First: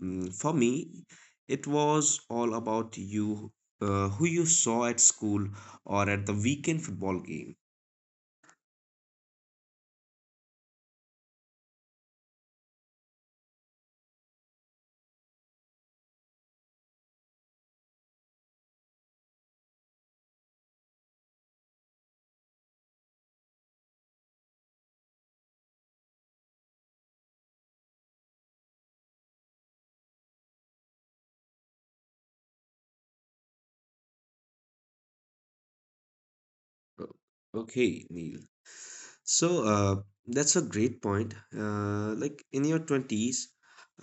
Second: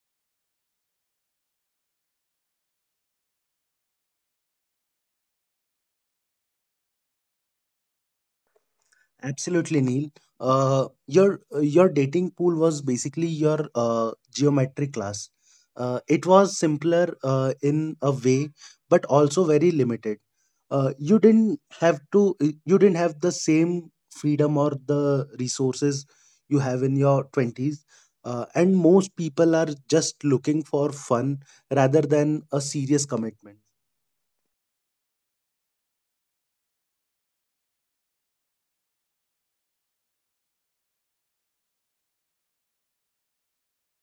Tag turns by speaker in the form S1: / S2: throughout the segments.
S1: Mm, for me, it was all about you, who you saw at school or at the weekend football game.
S2: Absolutely, Neil. Your dating pool was basically your geometry class. It was simpler in a way, but also very limited. You didn't have to. You didn't have the same freedom or the resources you have in your twenties. And most people are just looking for fun rather than a serious commitment.
S1: O- Okay, Neil. So that's a great point. Like in your 20s,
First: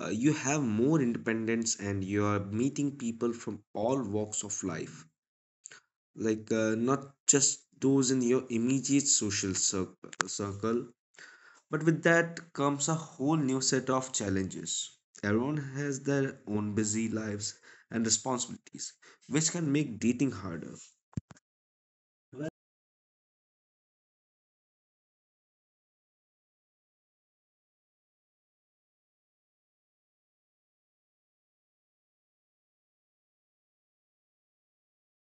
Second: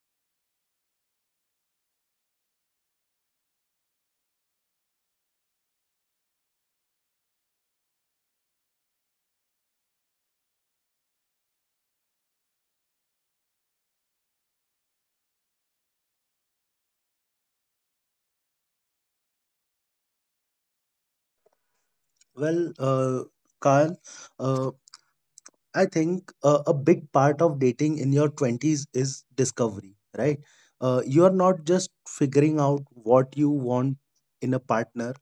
S1: you have more independence and you are meeting people from all walks of life. Not just those in your immediate circle, but with that comes a whole new set of challenges. Everyone has their own busy lives and responsibilities, which can make dating harder.
S2: Well, uh, Carl, uh, I think a big part of dating in your 20s is discovery, right? You are not just figuring out what you want in a partner,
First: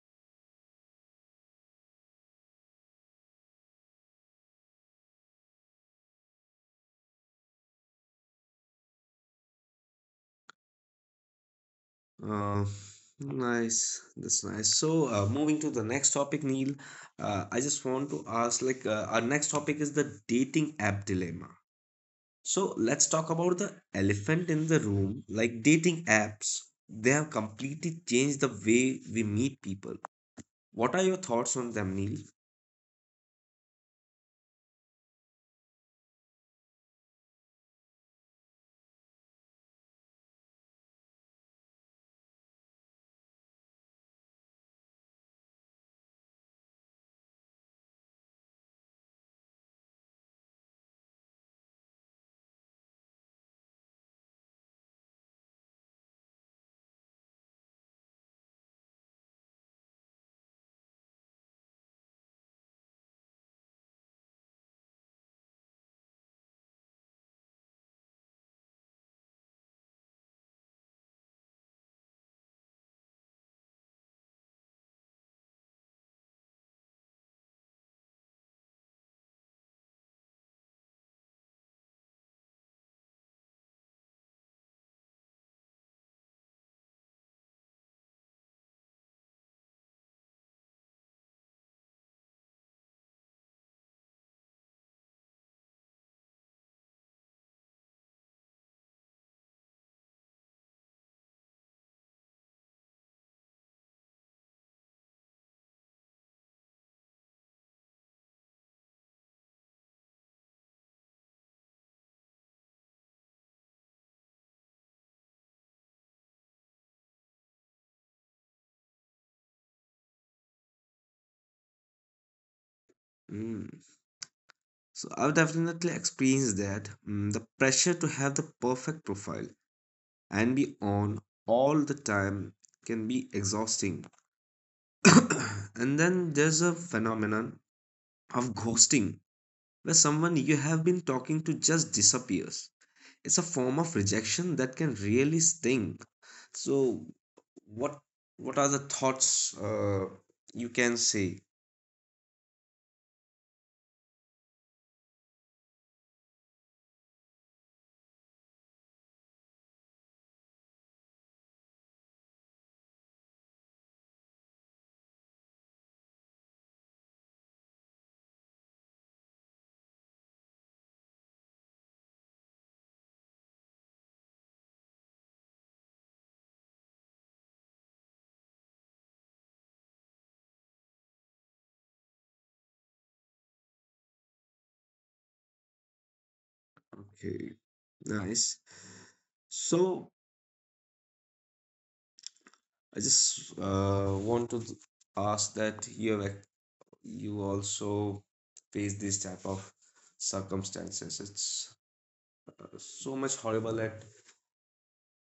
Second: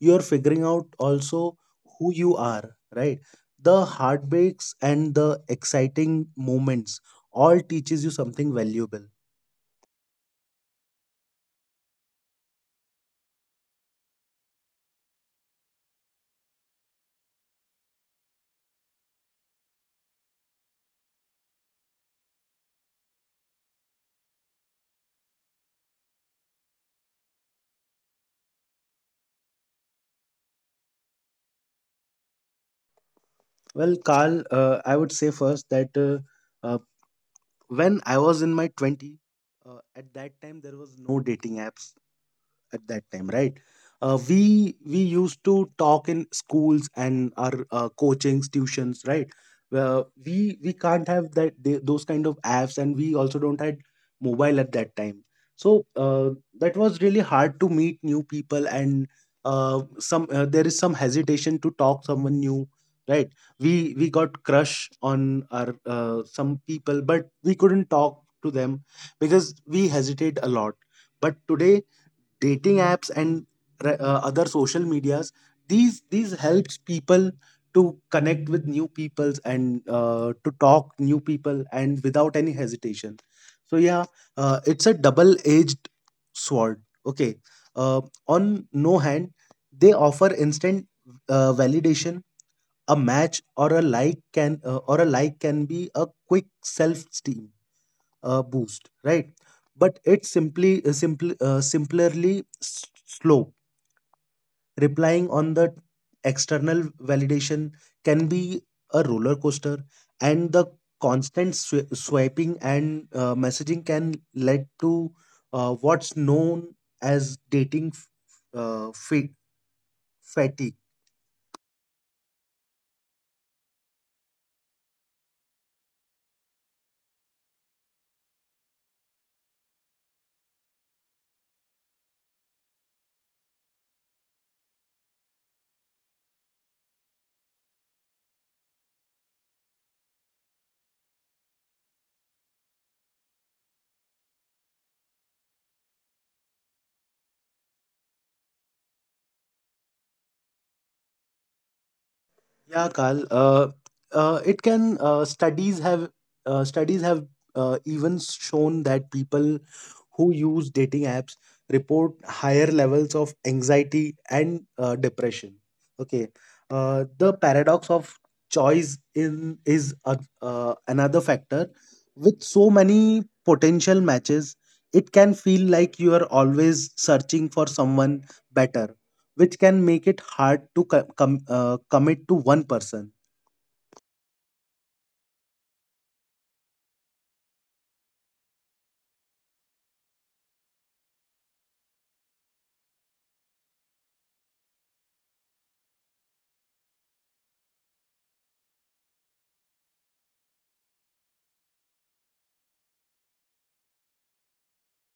S2: you are figuring out also who you are, right? The heartbreaks and the exciting moments all teaches you something valuable.
S1: Uh, nice, that's nice. So, moving to the next topic, Neil, I just want to ask like, our next topic is the dating app dilemma. So, let's talk about the elephant in the room, like dating apps. They have completely changed the way we meet people. What are your thoughts on them, Neil?
S2: Well, Carl, I would say first that uh, when I was in my 20s, at that time there was no dating apps at that time, right. We used to talk in schools and our coachings tuitions, right. We can't have that those kind of apps, and we also don't had mobile at that time. So that was really hard to meet new people, and some there is some hesitation to talk someone new, right. We got crush on our some people, but we couldn't talk to them because we hesitate a lot. But today, dating apps and other social medias, these helps people to connect with new peoples and to talk new people, and without any hesitation. So yeah, it's a double edged sword. Okay. uh, on no hand, they offer instant validation. A match or a like can or a like can be a quick self esteem boost, right? But it's simply simple simplerly slow. Replying on the external validation can be a roller coaster. And the constant swiping and messaging can lead to what's known as dating uh, fa- fatigue.
S1: Mm. So I've definitely experienced that, mm, the pressure to have the perfect profile and be on all the time can be exhausting. And then there's a phenomenon of ghosting where someone you have been talking to just disappears. It's a form of rejection that can really sting. So what what are the thoughts you can say?
S2: Yeah, Carl. It can studies have even shown that people who use dating apps report higher levels of anxiety and depression. Okay. The paradox of choice in is a, another factor. With so many potential matches, it can feel like you are always searching for someone better, which can make it hard to commit to one person.
S1: Okay, nice. So I just want to ask that you have, you also face this type of circumstances. It's so much horrible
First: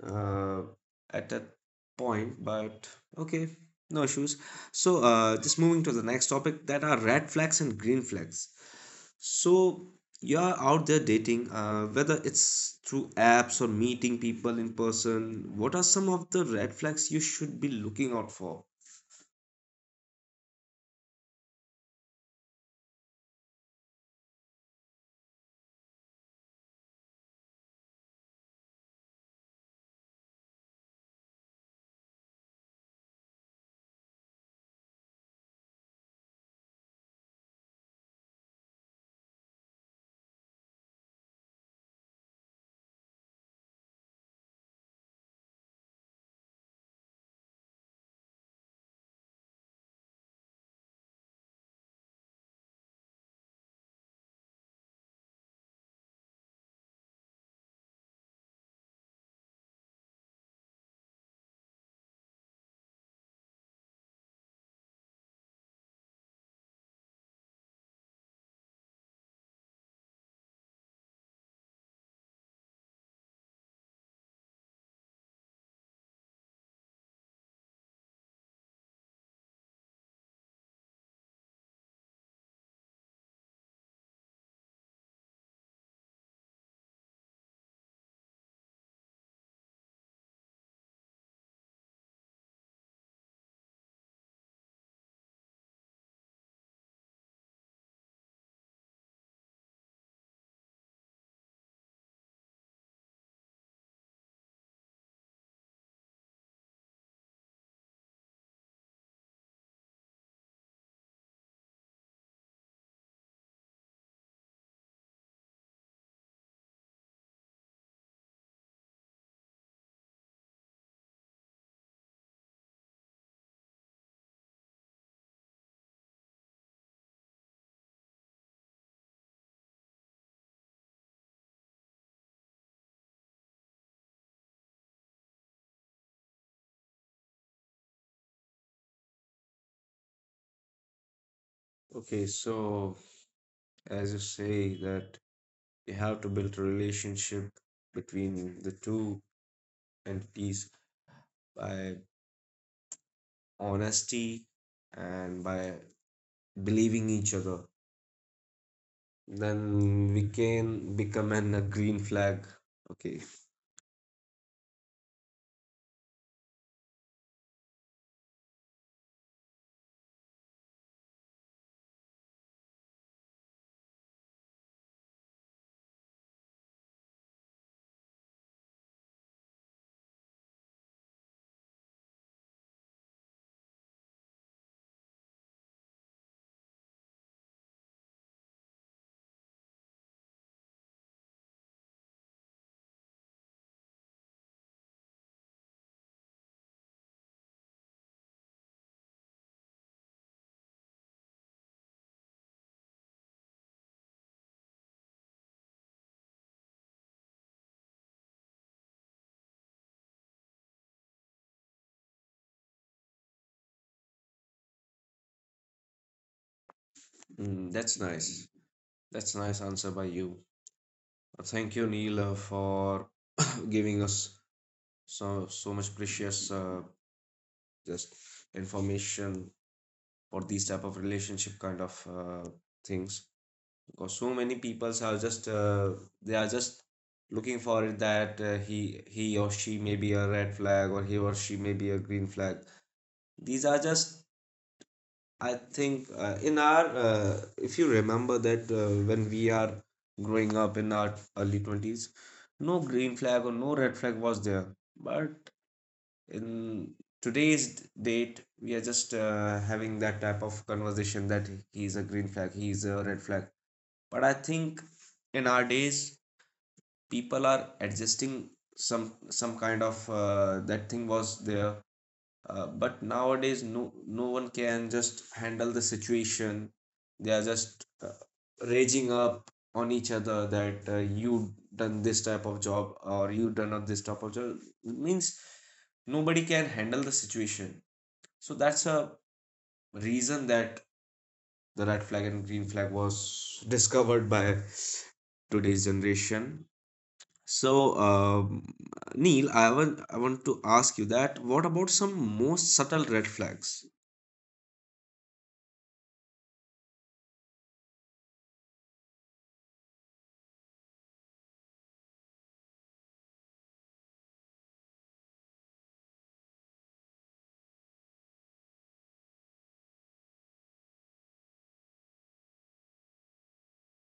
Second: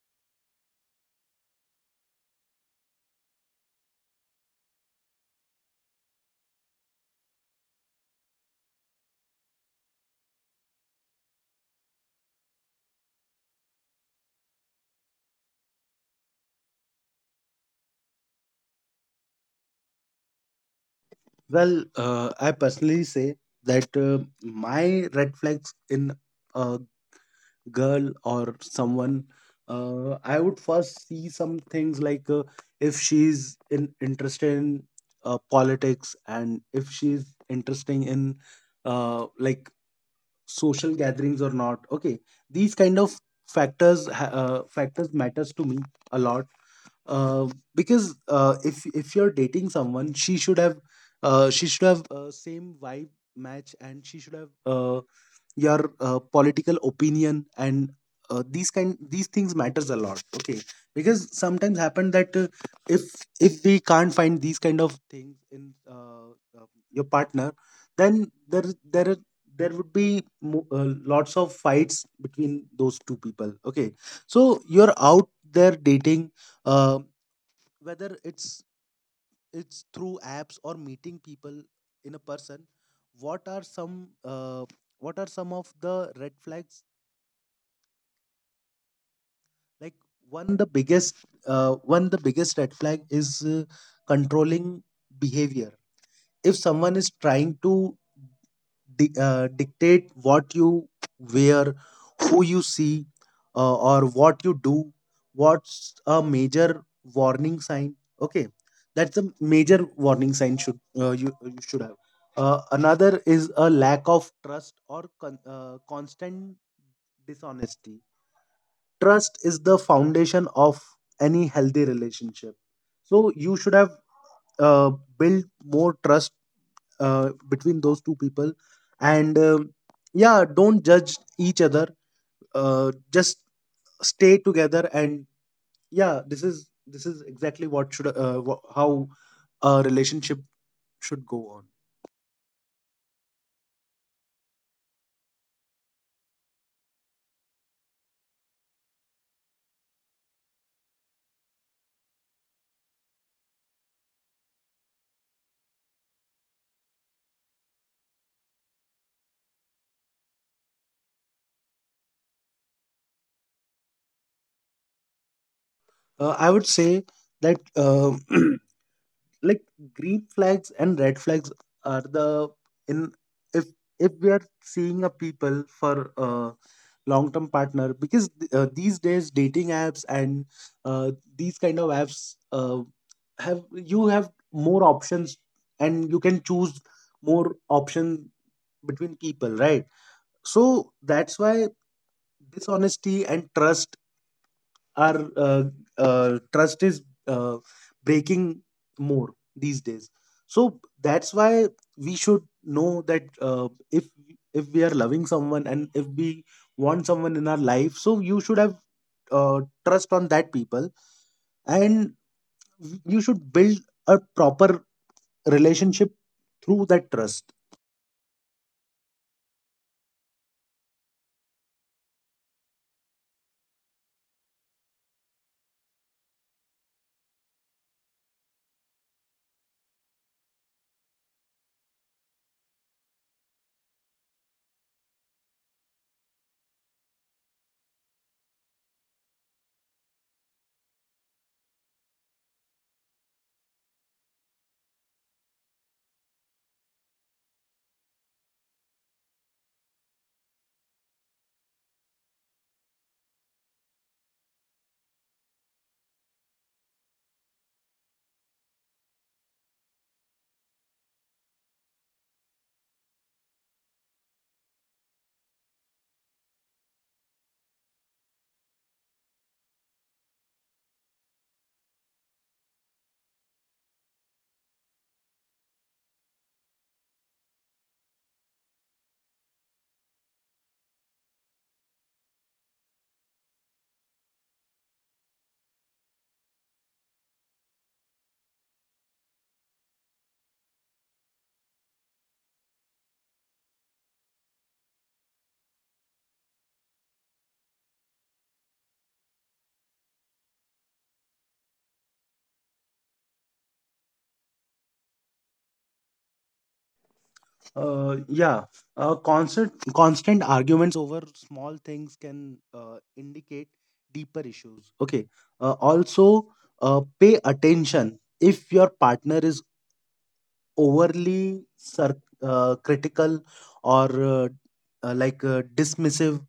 S1: uh, at that point, but okay, no issues. So just moving to the next topic, that are red flags and green flags. So you are out there dating, whether it's through apps or meeting people in person. What are some of the red flags you should be looking out for?
S2: I personally say that my red flags in a girl or someone, I would first see some things like if she's interested in politics, and if she's interesting in uh, like social gatherings or not. Okay. These kind of factors matters to me a lot. uh, because if you're dating someone, she should have same vibe match, and she should have your political opinion, and these things matters a lot. Okay. Because sometimes happen that if we can't find these kind of things in your partner, then there would be lots of fights between those two people. Okay. So you're out there dating, uh, whether it's through apps or meeting people in a person. What are some of the red flags? Like one the biggest one the biggest red flag is controlling behavior. If someone is trying to dictate what you wear, who you see, or what you do. What's a major warning sign? Okay, that's a major warning sign. Should you you should have. Another is a lack of trust or constant dishonesty. Trust is the foundation of any healthy relationship. So you should have uh, built more trust between those two people. And yeah, don't judge each other. Just stay together. And yeah, this is exactly how a relationship should go on.
S1: Okay, so as you say that you have to build a relationship between the two entities by honesty and by believing each other, then we can become an, a green flag. Okay.
S2: I would say that like green flags and red flags are the in if if we are seeing a people for a long term partner. Because these days dating apps and uh, these kind of apps have you have more options, and you can choose more option between people, right? So that's why dishonesty and trust our trust is uh, breaking more these days. So that's why we should know that if we are loving someone, and if we want someone in our life, so you should have trust on that people. And you should build a proper relationship through that trust.
S1: Mm, that's nice. That's nice answer by you. Thank you, Neil, for giving us so so much precious, just information for these type of relationship kind of things, because so many peoples are just they are just looking for it, that he or she may be a red flag or he or she may be a green flag. These are just, I think, in our, if you remember that, when we are growing up in our early 20s, no green flag or no red flag was there. But in today's date we are just having that type of conversation, that he is a green flag, he is a red flag. But I think in our days people are adjusting, some kind of that thing was there. Uh, but nowadays no one can just handle the situation. They are just raging up on each other, that you done this type of job or you done up this type of job. It means nobody can handle the situation. So that's a reason that the red flag and green flag was discovered by today's generation. So, Neil, I want to ask you, that what about some most subtle red flags?
S2: Yeah, constant arguments over small things can indicate deeper issues. Okay. Also, pay attention if your partner is overly critical or dismissive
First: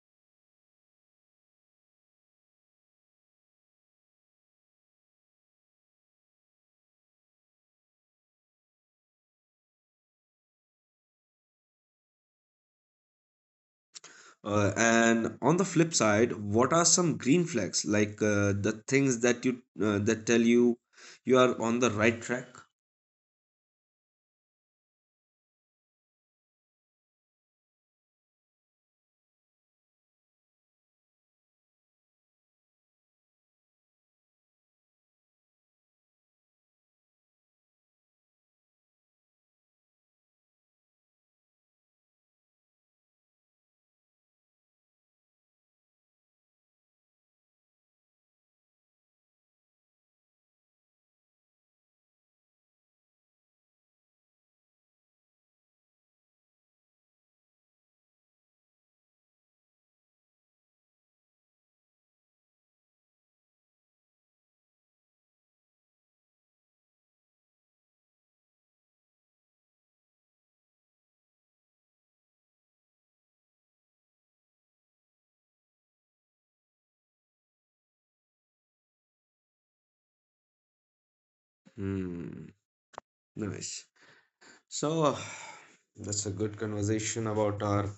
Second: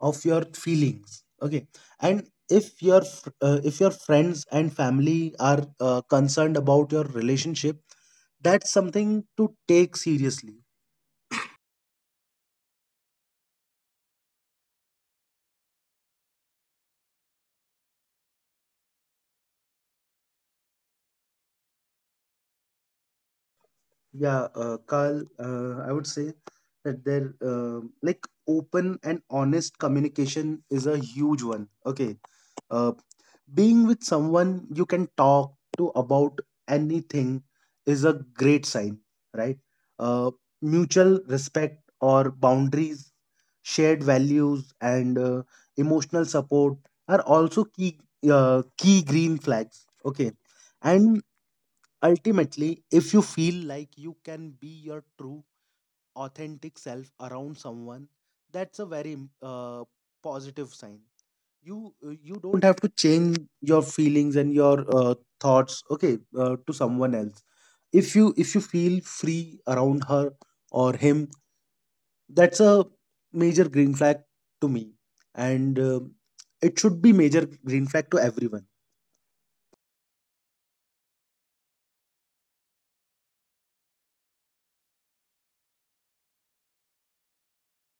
S2: of your feelings. Okay. And if your friends and family are concerned about your relationship, that's something to take seriously.
S1: And on the flip side, what are some green flags, the things that you that tell you you are on the right track?
S2: Yeah, Carl, I would say that open and honest communication is a huge one. Okay. Uh, Being with someone you can talk to about anything is a great sign, right? Uh, Mutual respect or boundaries, shared values, and emotional support are also key, green flags. Okay. And ultimately, if you feel like you can be your true, authentic self around someone, that's a very positive sign. You don't have to change your feelings and your thoughts, okay, to someone else. If you feel free around her or him, that's a major green flag to me. And it should be major green flag to everyone.
S1: Hmm, nice. So, that's a good conversation about our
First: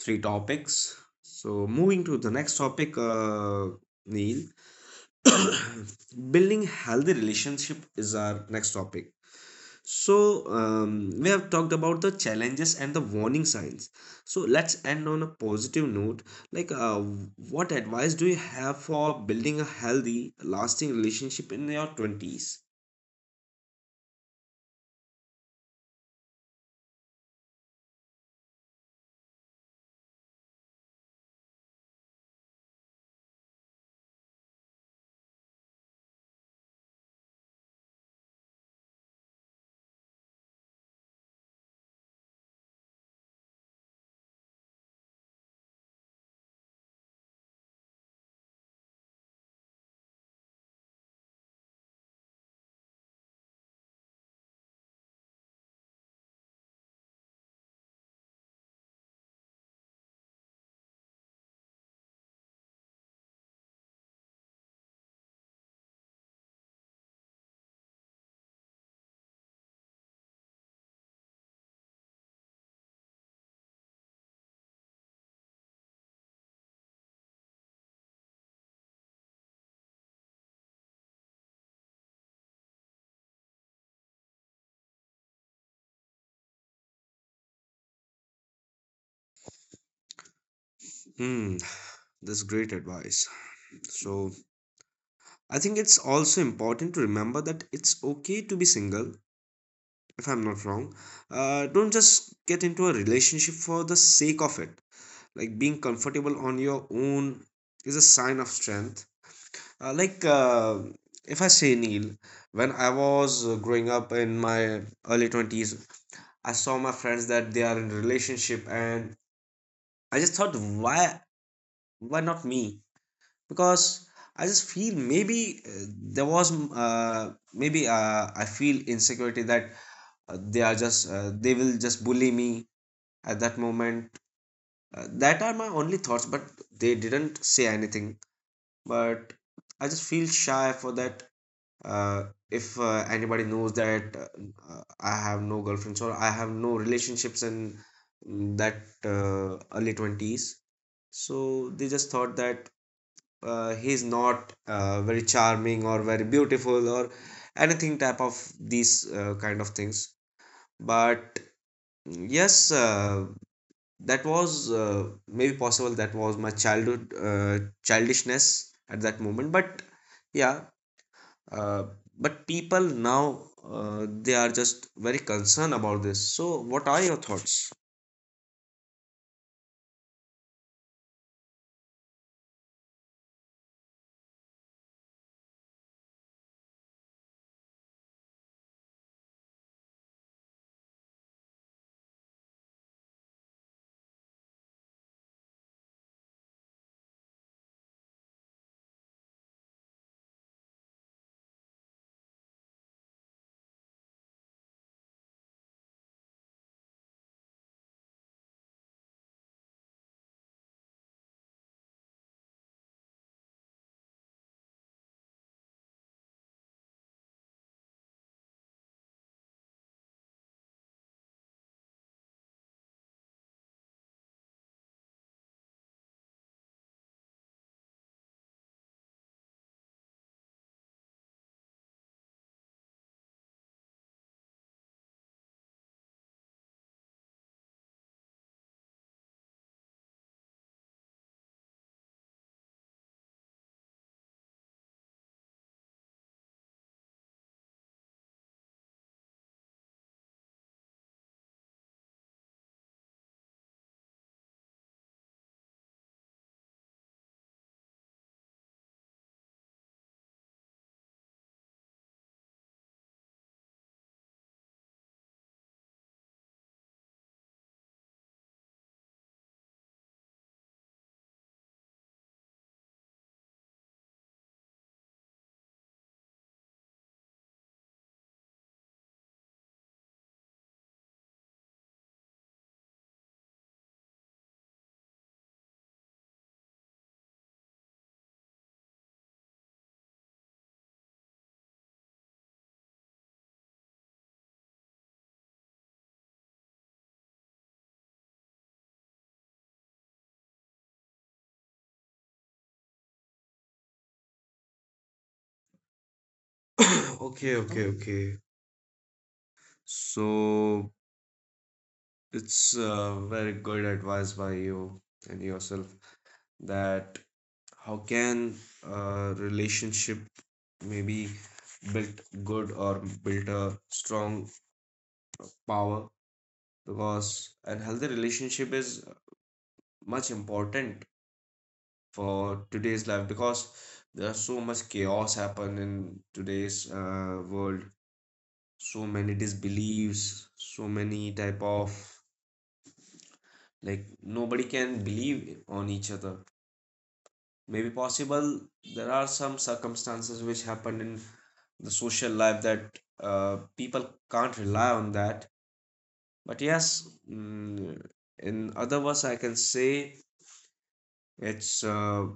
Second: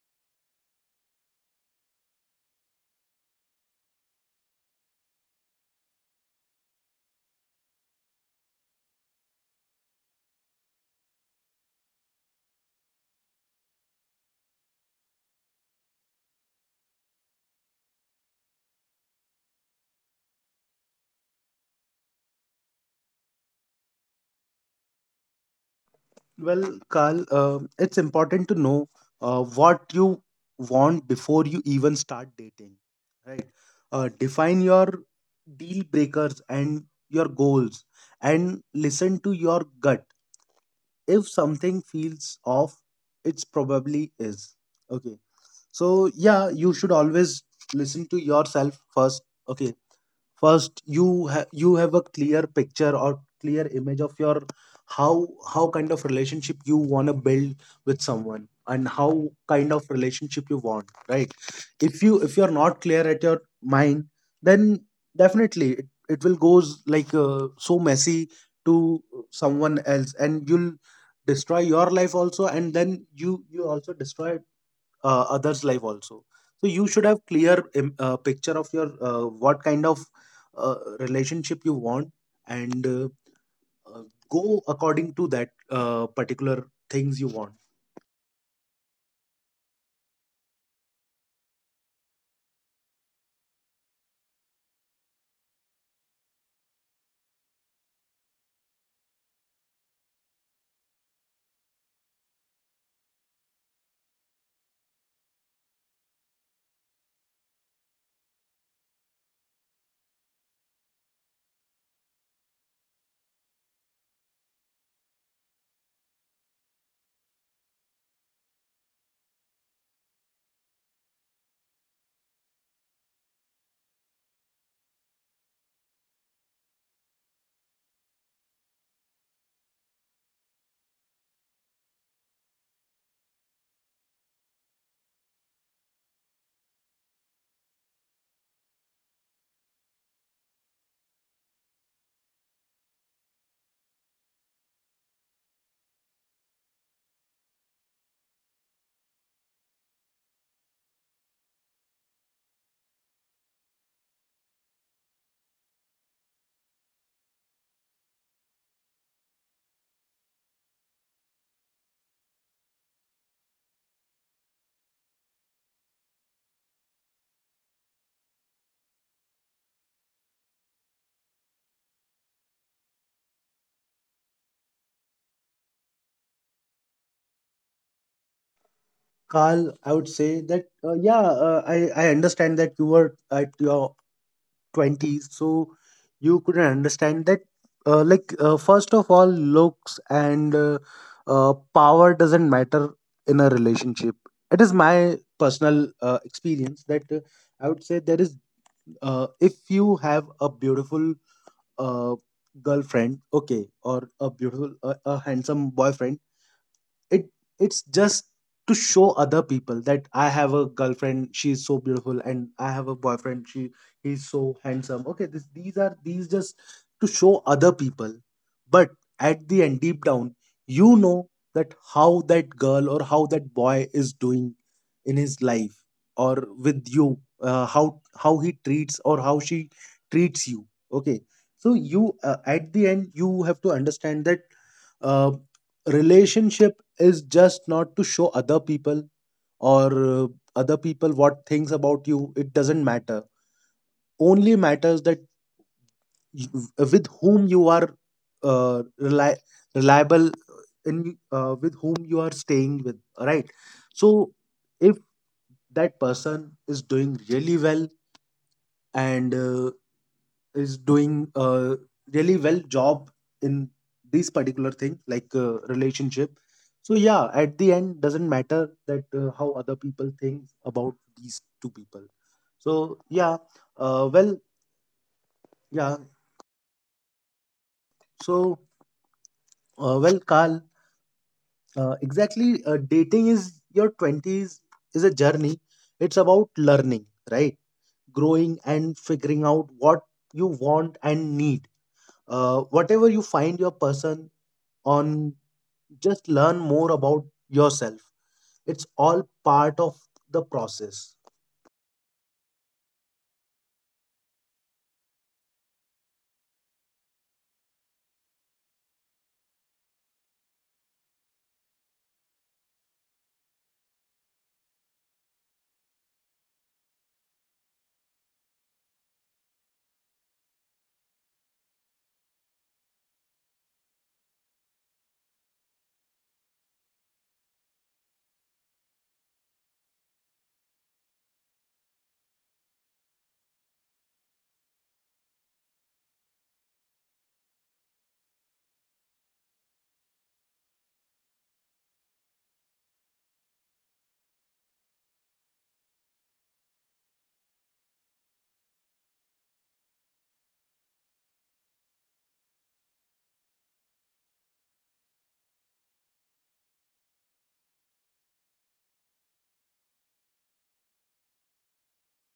S1: three topics. So, moving to the next topic, Neil, building healthy relationship is our next topic. So, we have talked about the challenges and the warning signs. So, let's end on a positive note. Like, uh, what advice do you have for building a healthy, lasting relationship in your 20s?
S2: Well, Carl, it's important to know what you want before you even start dating, right? Define your deal breakers and your goals, and listen to your gut. If something feels off, it's probably is. Okay. So yeah, you should always listen to yourself first. Okay, first you have a clear picture or clear image of your how how kind of relationship you want to build with someone, and how kind of relationship you want, right? If you're not clear at your mind, then definitely it will goes like so messy to someone else, and you'll destroy your life also. And then you also destroy others life also. So you should have clear picture of your what kind of relationship you want, and uh, go according to that particular things you want.
S1: Hmm, that's great advice. So, I think it's also important to remember that it's okay to be single, if I'm not wrong. Don't just get into a relationship for the sake of it. Like, being comfortable on your own is a sign of strength. Uh, like, uh, if I say, Neil, when I was growing up in my early 20s, I saw my friends that they are in relationship, and I just thought, why not me? Because I just feel, maybe there was, mm, maybe I feel insecurity that they will just bully me at that moment. That are my only thoughts, but they didn't say anything. But I just feel shy for that, uh, if anybody knows that I have no girlfriends or I have no relationships in, mm, that early 20s, so they just thought that he's not very charming or very beautiful or anything type of these kind of things. But yes, that was maybe possible. That was my childhood childishness at that moment. But yeah, uh, but people now they are just very concerned about this. So what are your thoughts?
S2: Carl, I would say that yeah, I understand that you were at your 20s, so you couldn't understand that. First of all, looks and power doesn't matter in a relationship. It is my personal experience that I would say there is if you have a beautiful uh, girlfriend, okay, or a beautiful a handsome boyfriend, it it's just to show other people that I have a girlfriend, she's so beautiful, and I have a boyfriend, she he's so handsome. Okay, this, these are these just to show other people. But at the end, deep down, you know that how that girl or how that boy is doing in his life, or with you, how he treats, or how she treats you. Okay. So you at the end, you have to understand that uh, relationship is just not to show other people, or other people what things about you. It doesn't matter. Only matters that you, with whom you are uh, reli- reliable, in with whom you are staying with, right? So if that person is doing really well, and is doing a really well job in this particular thing, like relationship. So yeah, at the end, doesn't matter that how other people think about these two people. So yeah, uh, well yeah so Carl, exactly dating is your 20s is a journey. It's about learning, right? Growing and figuring out what you want and need. Whatever you find your person on, just learn more about yourself. It's all part of the process.
S1: Okay, okay, okay. So it's very good advice by you and yourself, that how can a relationship maybe build good or build a strong power, because a healthy relationship is much important for today's life, because there's so much chaos happen in today's world. So many disbeliefs, so many type of, like, nobody can believe on each other. Maybe possible there are some circumstances which happened in the social life, that people can't rely on that. But yes, mm, in other words I can say it's uh,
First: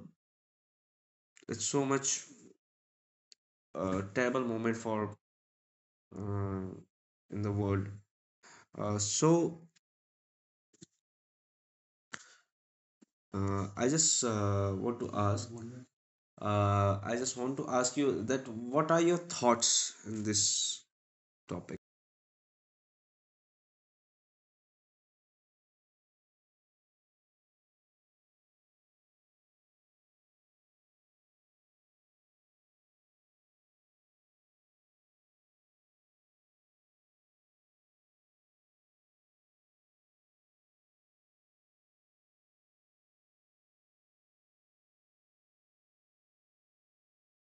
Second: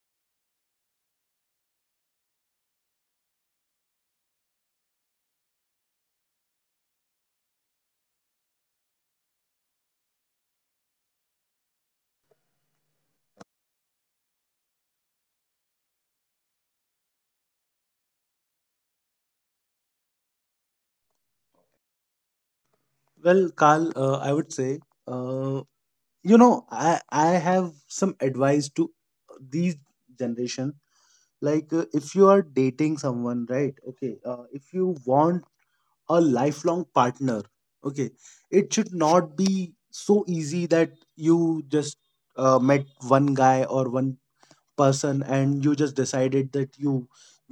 S1: it's so much terrible moment for uh, in the world. So I just want to ask. I just want to ask you, that what are your thoughts in this topic?
S2: Well, Carl, I would say uh, you know, I have some advice to these generation. Like if you are dating someone, right, okay, if you want a lifelong partner, okay, it should not be so easy that you just met one guy or one person, and you just decided that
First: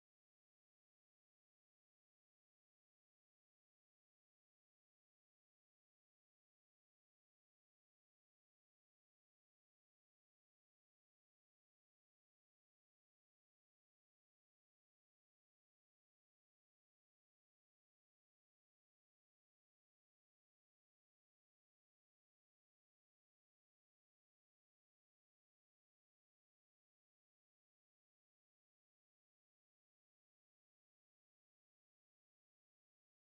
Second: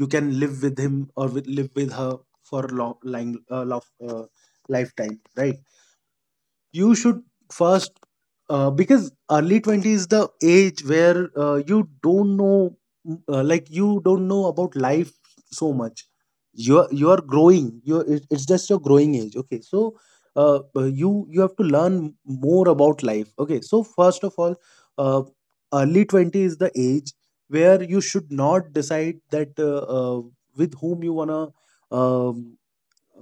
S2: you can live with him, or live with her for lifetime, right? You should first, because early 20s is the age where you don't know you don't know about life. So much. You are growing. You It's just your growing age, okay. So you have to learn more about life, okay. So first of all, uh, early 20 is the age where you should not decide that with whom you want to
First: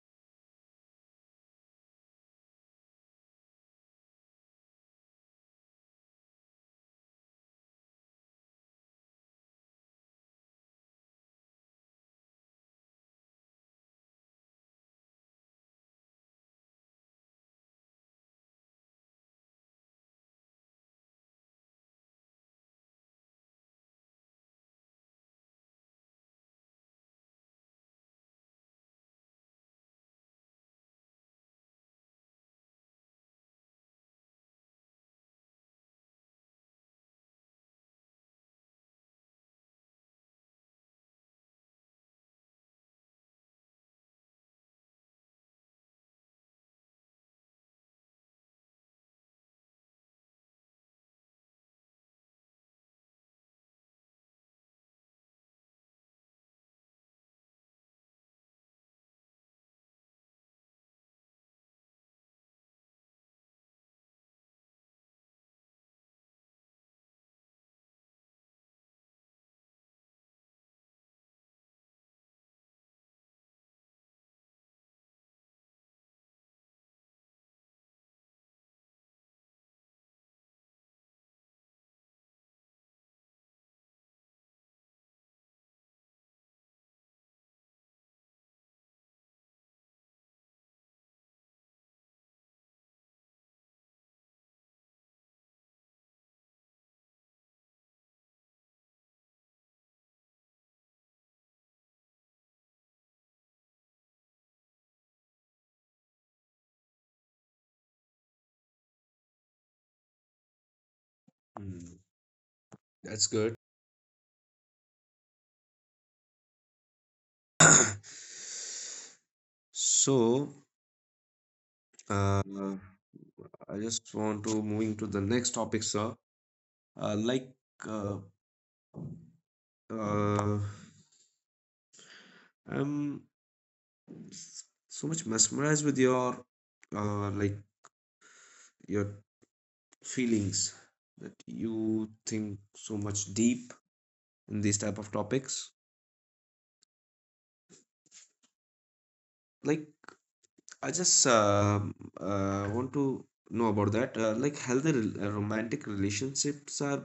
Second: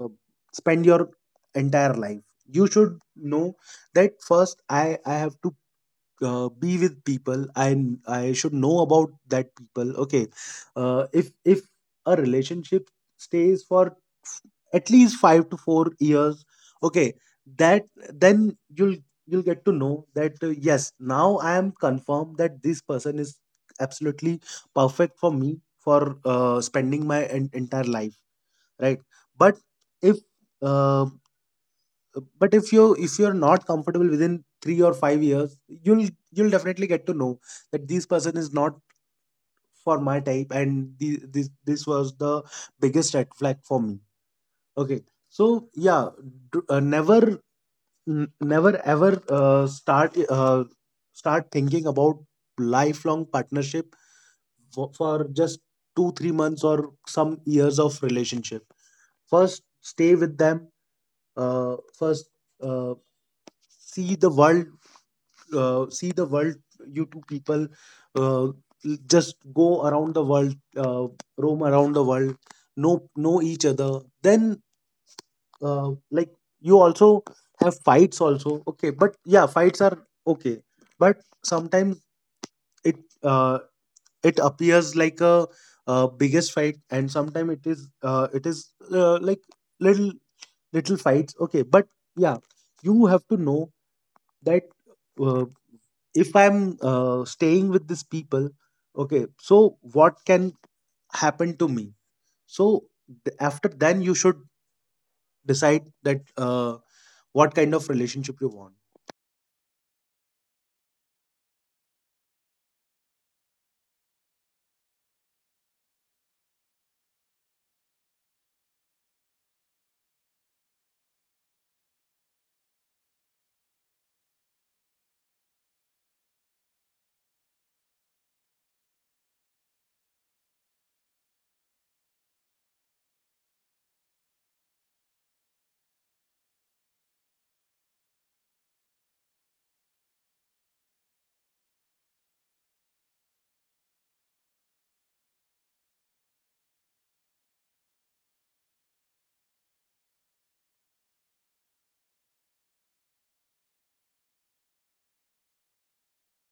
S2: uh, spend your entire life. You should know that first I have to be with people. I I should know about that people, okay. If a relationship stays for f- at least 5 to 4 years, okay, that then you'll get to know that yes, now I am confirmed that this person is absolutely perfect for me for spending my entire life, right? But if uh, but if you, if you're not comfortable within 3 or 5 years, you'll you'll definitely get to know that this person is not for my type. This was the biggest red flag for me, okay. So yeah, never, never ever start start thinking about lifelong partnership for just 2 3 months or some years of relationship. First, stay with them. First, uh, see the world. See the world. You two people, just go around the world. Roam around the world. Know each other, then uh, like you also have fights also, okay. But yeah, fights are okay. But sometimes it uh, it appears like a biggest fight, and sometimes it is like little little fights, okay. But yeah, you have to know that uh, if I'm staying with these people, okay. So what can happen to me? So after then you should decide that what kind of relationship you want.
S1: Hmm, that's good. So, uh, I just want to moving to the next topic, sir. Uh, like, uh, uh, I'm so much mesmerized with your, like your feelings, that you think so much deep in these type of topics. Like, I just, um, want to know about that, like, healthy romantic relationships are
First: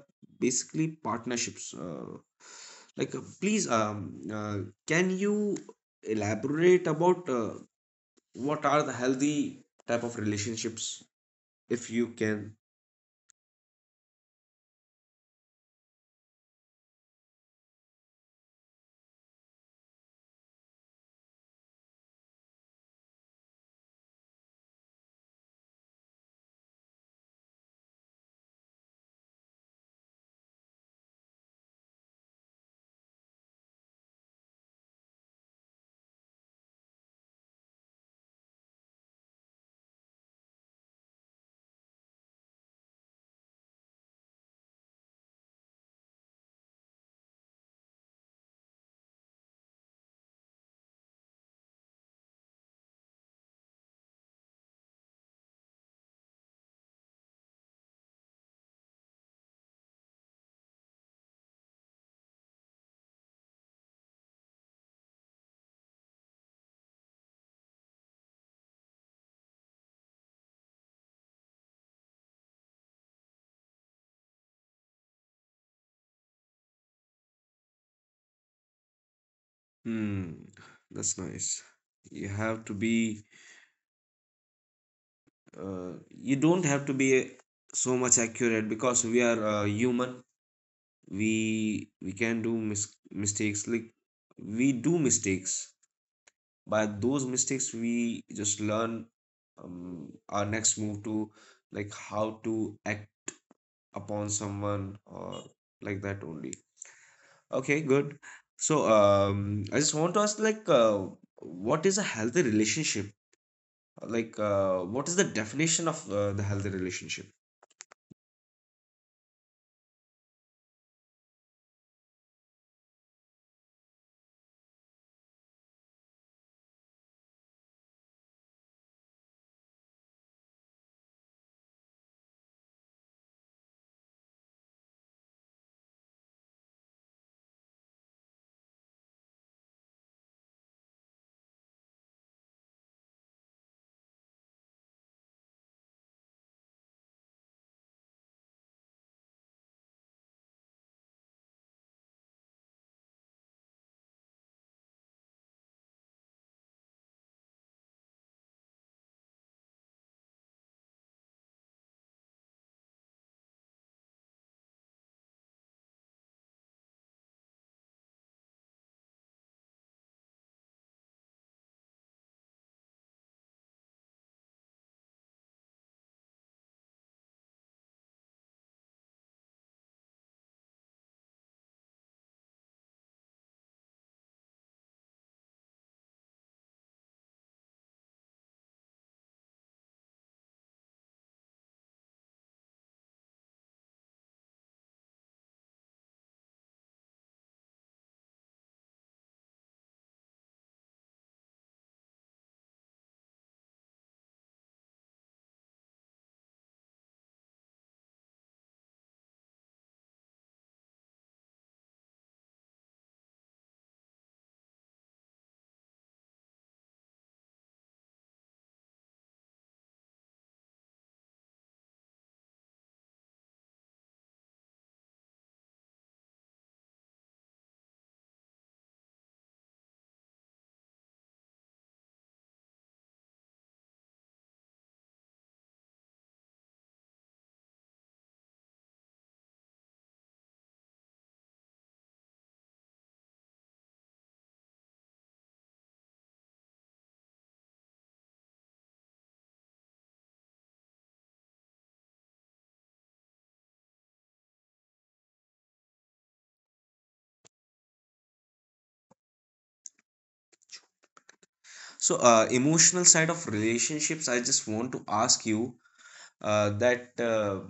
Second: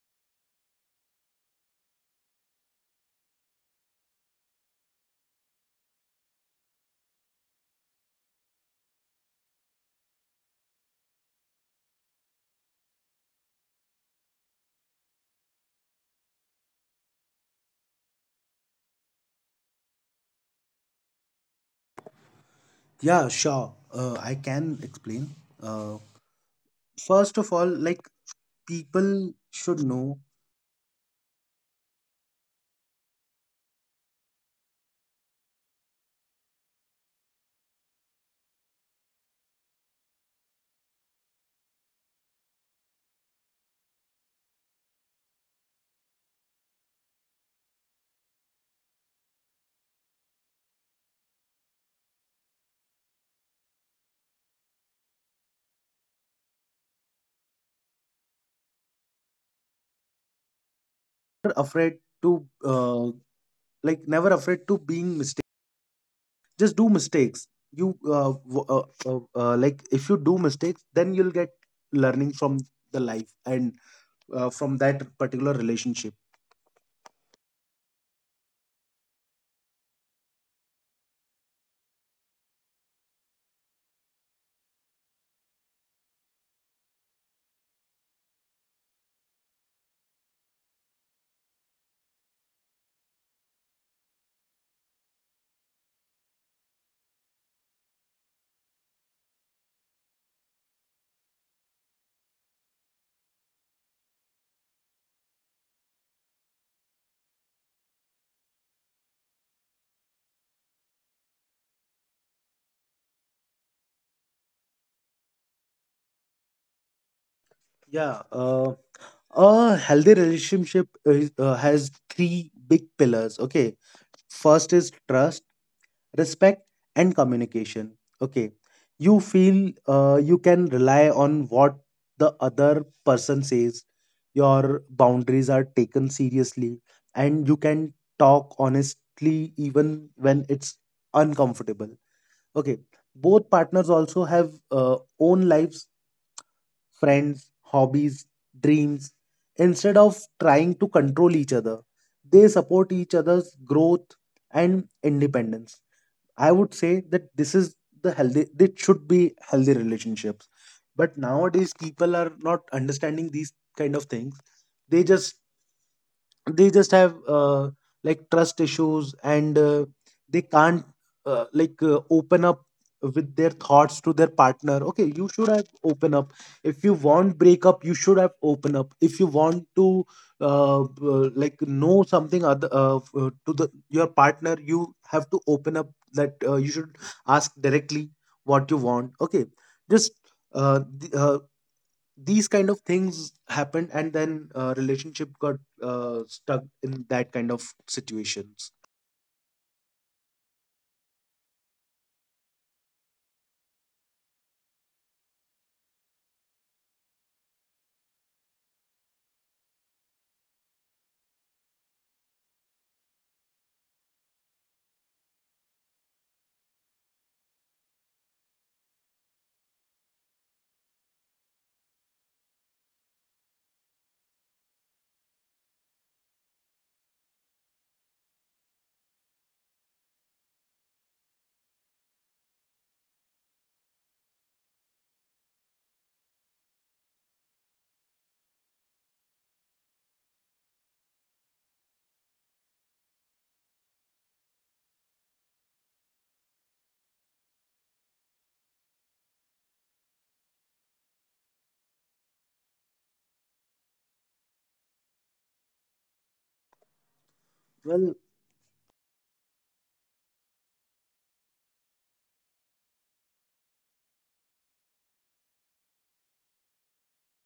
S1: basically partnerships. Please, can you elaborate about what are the healthy type of relationships, if you can.
S2: Yeah, sure, I can explain. uh, First of all, like, people should know, never afraid to like never afraid to being mistake. Just do mistakes. Like if you do mistakes, then you'll get learning from the life, and from that particular relationship.
S1: Hmm, that's nice. You have to be, uh, you don't have to be so much accurate, because we are, human, we can do mistakes. Like, we do mistakes. By those mistakes we just learn, our next move to like how to act upon someone or like that only. Okay, good. So, um, I just want to ask, what is a healthy relationship, what is the definition of the healthy relationship?
S2: Yeah, a healthy relationship is, has three big pillars. Okay. First is trust, respect, and communication. Okay. You feel you can rely on what the other person says. Your boundaries are taken seriously, and you can talk honestly even when it's uncomfortable. Okay. Both partners also have own lives, friends, hobbies, dreams. Instead of trying to control each other, they support each other's growth and independence. I would say that this is the healthy, it should be healthy relationships. But nowadays, people are not understanding these kind of things. They just they just have like trust issues, and they can't open up with their thoughts to their partner. Okay, you should have open up. If you want breakup, you should have open up. If you want to like know something other to the your partner, you have to open up. That You should ask directly what you want, okay. Just uh, th- uh, these kind of things happened, and then relationship got stuck in that kind of situations. well
S1: So, emotional side of relationships, I just want to ask you that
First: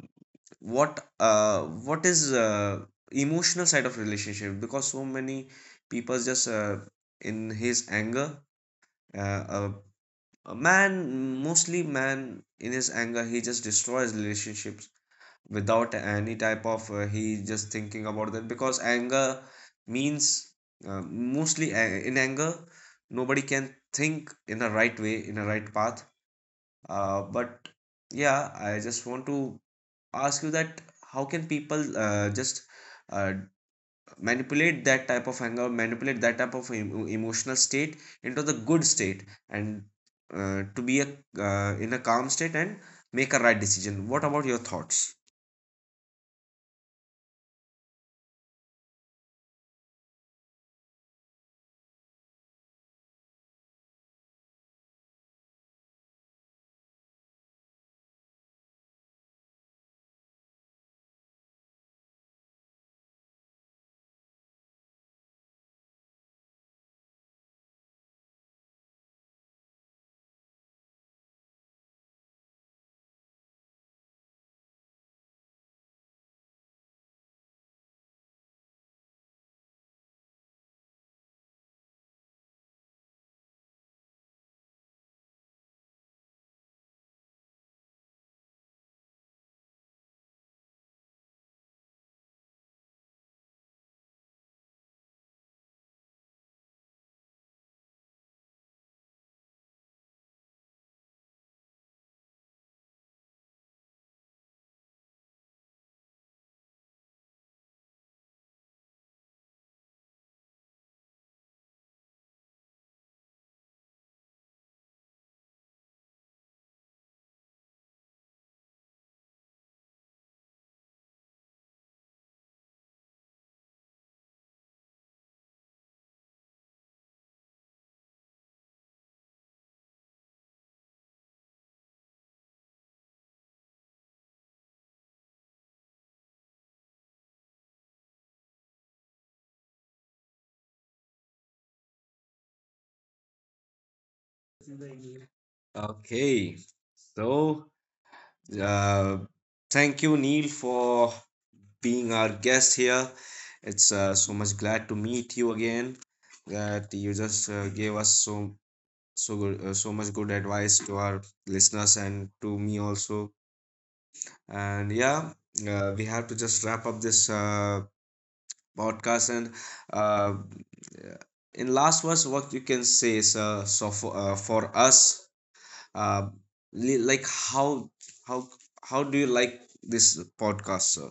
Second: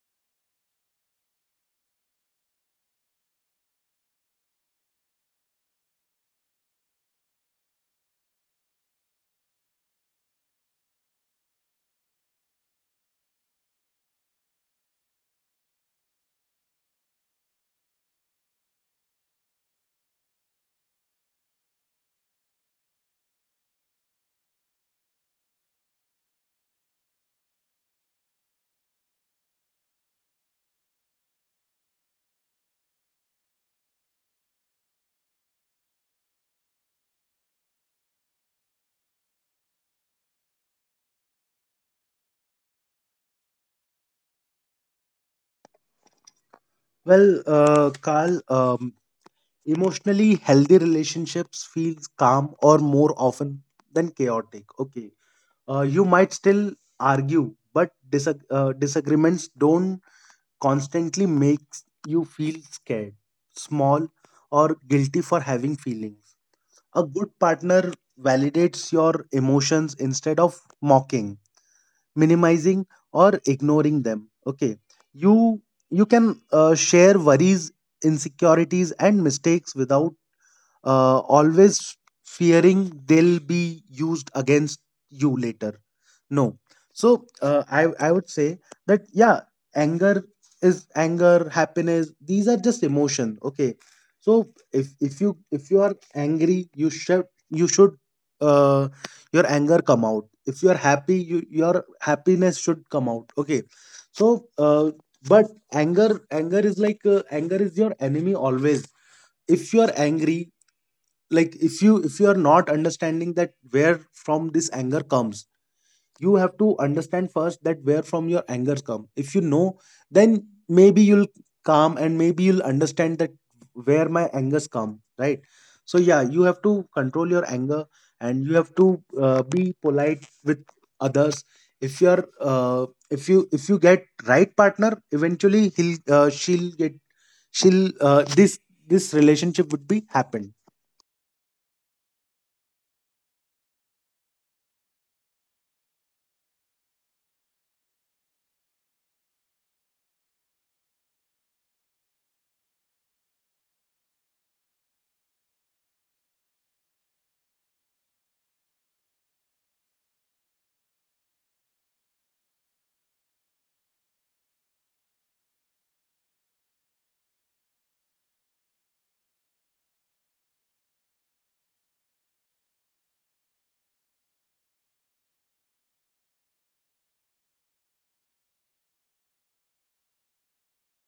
S1: what what is emotional side of relationship? Because so many people just in his anger, uh, a, a man, mostly man, in his anger, he just destroys relationships without any type of he just thinking about that, because anger means, mostly, in anger nobody can think in a right way, in a right path. Uh, but yeah, I just want to ask you, that how can people just uh, manipulate that type of anger, manipulate that type of emotional state into the good state, and to be a, in a calm state, and make a right decision. What about your thoughts?
S2: well Carl, emotionally healthy relationships feels calm or more often than chaotic, okay. You might still argue, but disagreements don't constantly makes you feel scared, small, or guilty for having feelings. A good partner validates your emotions instead of mocking, minimizing, or ignoring them. Okay, you you can share worries, insecurities, and mistakes without always fearing they'll be used against you later, no. So I would say that, yeah, anger anger, happiness, these are just emotion, okay. So if you, if you are angry, you should, uh, your anger come out. If you are happy, your happiness should come out, okay. So but anger is like, anger is your enemy always. If you are angry, like if you are not understanding that where from this anger comes, you have to understand first that where from your angers come. If you know, then maybe you'll calm, and maybe you'll understand that where my angers come, right? So yeah, you have to control your anger, and you have to be polite with others. If you get right partner, eventually he'll she'll get, she'll this this relationship would be happen.
S1: Okay, so uh, thank you, Neil, for being our guest here. It's so much glad to meet you again, that you just gave us so so good, so much good advice to our listeners and to me also. And yeah, we have to just wrap up this podcast. And uh, in last words what you can say is, for us, uh, how how how do you like this podcast, sir?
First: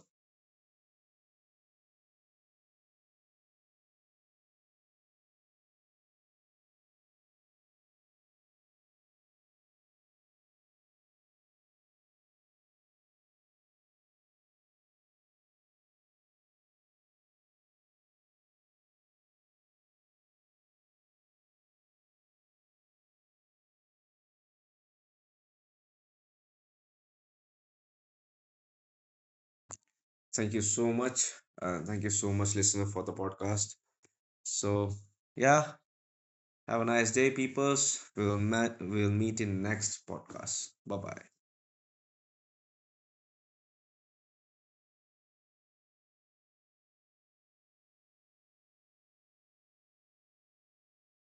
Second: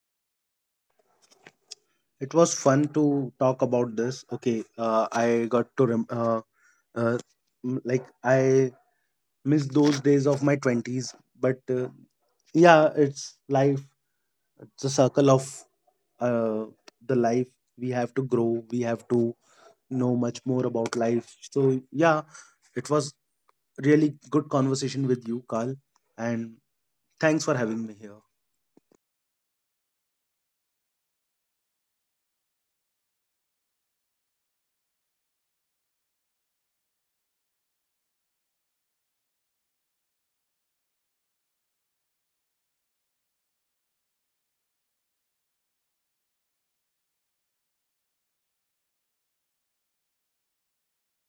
S2: It was fun to talk about this. Okay, I got to uh, like I miss those days of my twenties, but yeah, it's life. It's a circle of uh, the life. We have to grow. We have to know much more about life. So yeah, it was really good conversation with you, Carl, and thanks for having me here.
S1: Thank you so much. Uh, thank you so much, listener, for the podcast. So, yeah. Have a nice day, peoples. We'll meet in next podcast. Bye bye.